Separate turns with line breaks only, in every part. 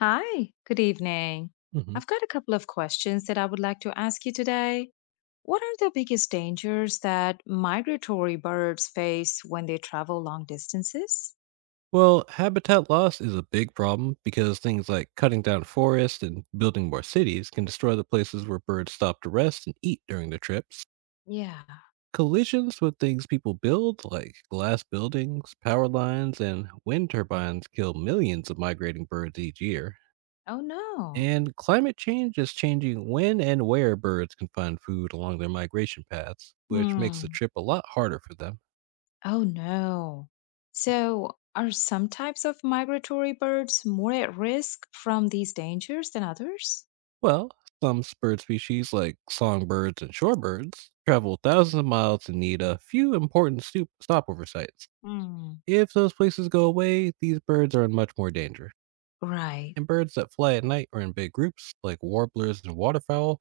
Hi, good evening.
Mhm.
I've got a couple of questions that I would like to ask you today. What are the biggest dangers that migratory birds face when they travel long distances?
Well, habitat loss is a big problem because things like cutting down forests and building more cities can destroy the places where birds stop to rest and eat during their trips.
Yeah.
Collisions with things people build, like glass buildings, power lines, and wind turbines, kill millions of migrating birds each year.
Oh no.
And climate change is changing when and where birds can find food along their migration paths, which makes the
Hmm.
trip a lot harder for them.
Oh no. So, are some types of migratory birds more at risk from these dangers than others?
Well, some bird species, like songbirds and shorebirds, travel thousands of miles and need a few important stopover sites.
Hmm.
If those places go away, these birds are in much more danger.
Right.
And birds that fly at night or in big groups, like warblers and waterfowl,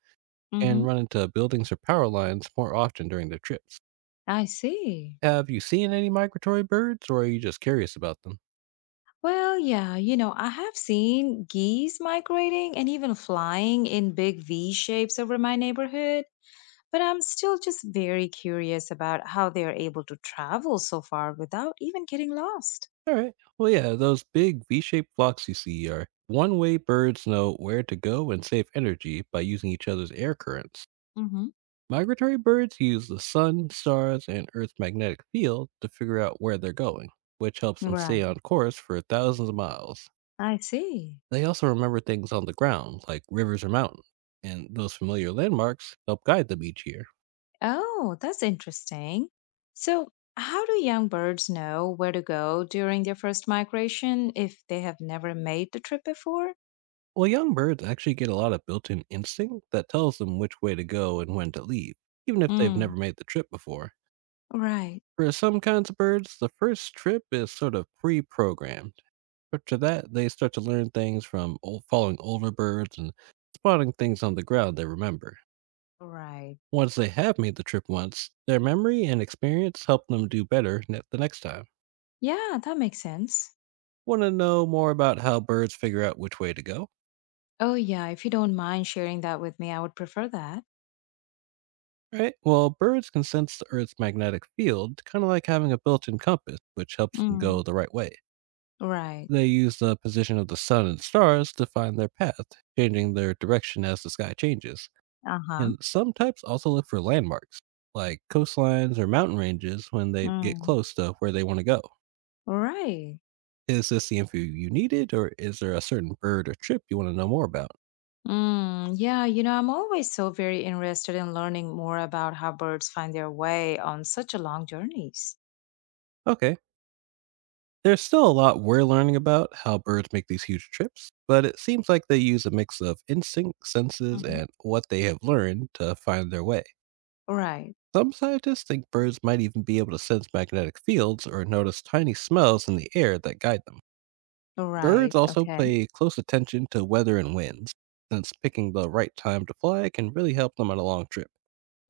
can
Mm-hmm.
run into buildings or power lines more often during their trips.
I see.
Have you seen any migratory birds, or are you just curious about them?
Well, yeah, I have seen geese migrating and even flying in big V shapes over my neighborhood, but I'm still just very curious about how they are able to travel so far without even getting lost.
All right. Well, yeah, those big V shaped flocks you see are one way birds know where to go and save energy by using each other's air currents.
Hmm.
Migratory birds use the sun, stars, and Earth's magnetic field to figure out where they're going, which helps them stay
Right.
on course for thousands of miles.
I see.
They also remember things on the ground, like rivers or mountains, and those familiar landmarks help guide them each year.
Oh, that's interesting. So, how do young birds know where to go during their first migration if they have never made the trip before?
Well, young birds actually get a lot of built in instinct that tells them which way to go and when to leave, even if they've
Mm.
never made the trip before.
Right.
For some kinds of birds, the first trip is sort of pre programmed. After that, they start to learn things from following older birds and spotting things on the ground they remember.
Right.
Once they have made the trip once, their memory and experience help them do better the next time.
Yeah, that makes sense.
Want to know more about how birds figure out which way to go?
Oh, yeah. If you don't mind sharing that with me, I would prefer that.
Right? Well, birds can sense the Earth's magnetic field, kind of like having a built in compass, which helps them go
Mm.
the right way.
Right.
They use the position of the sun and stars to find their path, changing their direction as the sky changes.
Uh-huh.
And some types also look for landmarks, like coastlines or mountain ranges, when they get
Mm.
close to where they want to go.
Right.
Is this the info you needed, or is there a certain bird or trip you want to know more about?
Mm. Yeah, I'm always so very interested in learning more about how birds find their way on such a long journeys.
Okay, there's still a lot we're learning about how birds make these huge trips, but it seems like they use a mix of instinct, senses,
Hmm.
and what they have learned to find their way.
Right.
Some scientists think birds might even be able to sense magnetic fields or notice tiny smells in the air that guide them. Birds
Right.
also
Okay.
pay close attention to weather and winds, since picking the right time to fly can really help them on a long trip.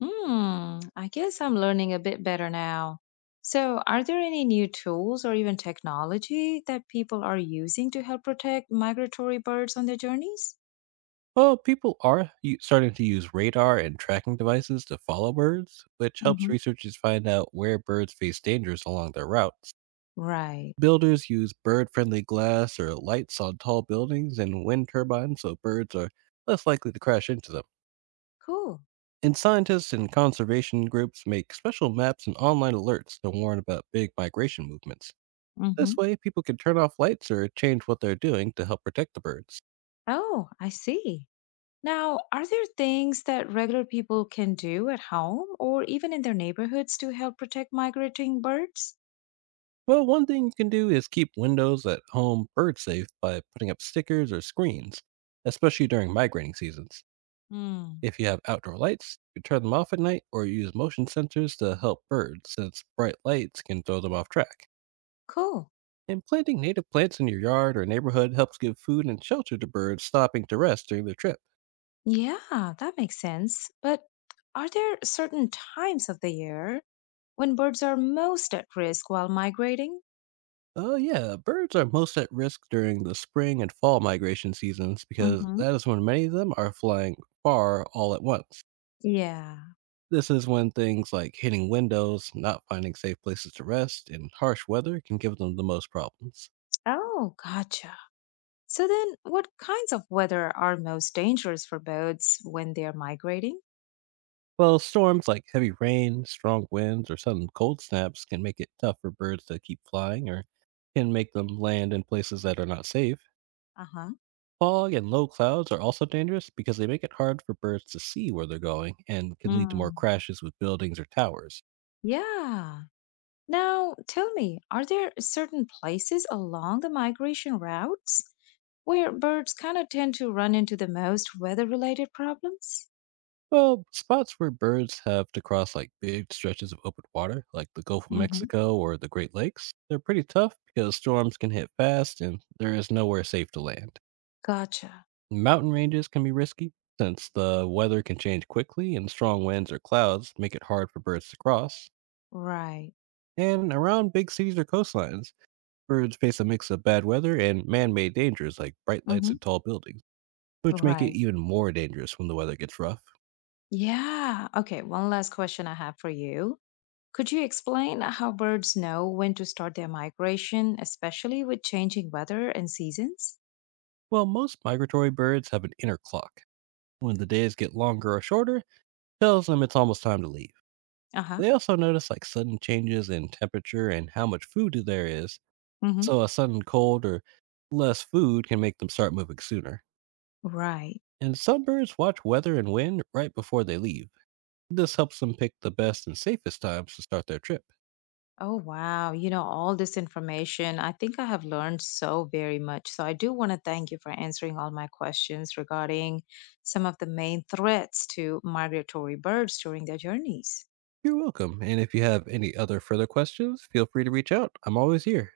Hmm. I guess I'm learning a bit better now. So, are there any new tools or even technology that people are using to help protect migratory birds on their journeys?
Well, people are starting to use radar and tracking devices to follow birds, which helps
Hmm.
researchers find out where birds face dangers along their routes.
Right.
Builders use bird friendly glass or lights on tall buildings and wind turbines, so birds are less likely to crash into them.
Cool.
And scientists and conservation groups make special maps and online alerts to warn about big migration movements. This
Hmm.
way, people can turn off lights or change what they're doing to help protect the birds.
Oh, I see. Now, are there things that regular people can do at home or even in their neighborhoods to help protect migrating birds?
Well, one thing you can do is keep windows at home bird safe by putting up stickers or screens, especially during migrating seasons.
Mm.
If you have outdoor lights, you turn them off at night or use motion sensors to help birds, since bright lights can throw them off track.
Cool.
And planting native plants in your yard or neighborhood helps give food and shelter to birds stopping to rest during their trip.
Yeah, that makes sense. But are there certain times of the year when birds are most at risk while migrating?
Oh, yeah. Birds are most at risk during the spring and fall migration seasons, because
Hmm.
that is when many of them are flying far all at once.
Yeah.
This is when things like hitting windows, not finding safe places to rest, and harsh weather can give them the most problems.
Oh, gotcha. So then, what kinds of weather are most dangerous for birds when they are migrating?
While storms like heavy rain, strong winds, or sudden cold snaps can make it tough for birds to keep flying, or can make them land in places that are not safe.
Uh
Fog and low clouds are also dangerous because they make it hard for birds to see where they're going and can lead to
huh.
more crashes with buildings or towers.
Yeah. Now, tell me, are there certain places along the migration routes where birds kind of tend to run into the most weather related problems?
Well, spots where birds have to cross like big stretches of open water, like the Gulf of
Mm-hmm.
Mexico or the Great Lakes, they're pretty tough because storms can hit fast and there is nowhere safe to land.
Gotcha.
Mountain ranges can be risky, since the weather can change quickly and strong winds or clouds make it hard for birds to cross.
Right.
And around big cities or coastlines, birds face a mix of bad weather and man made dangers like bright lights
Mm-hmm.
and tall buildings, which make it
Right.
even more dangerous when the weather gets rough.
Yeah. Okay. One last question I have for you. Could you explain how birds know when to start their migration, especially with changing weather and seasons?
While most migratory birds have an inner clock. When the days get longer or shorter, tells them it's almost time to leave.
Uh huh.
They also notice like sudden changes in temperature and how much food there is,
Mm-hmm.
so a sudden cold or less food can make them start moving sooner.
Right.
And some birds watch weather and wind right before they leave. This helps them pick the best and safest times to start their trip.
Oh, wow. You know, all this information, I think I have learned so very much. So, I do want to thank you for answering all my questions regarding some of the main threats to migratory birds during their journeys.
You're welcome. And if you have any other further questions, feel free to reach out. I'm always here.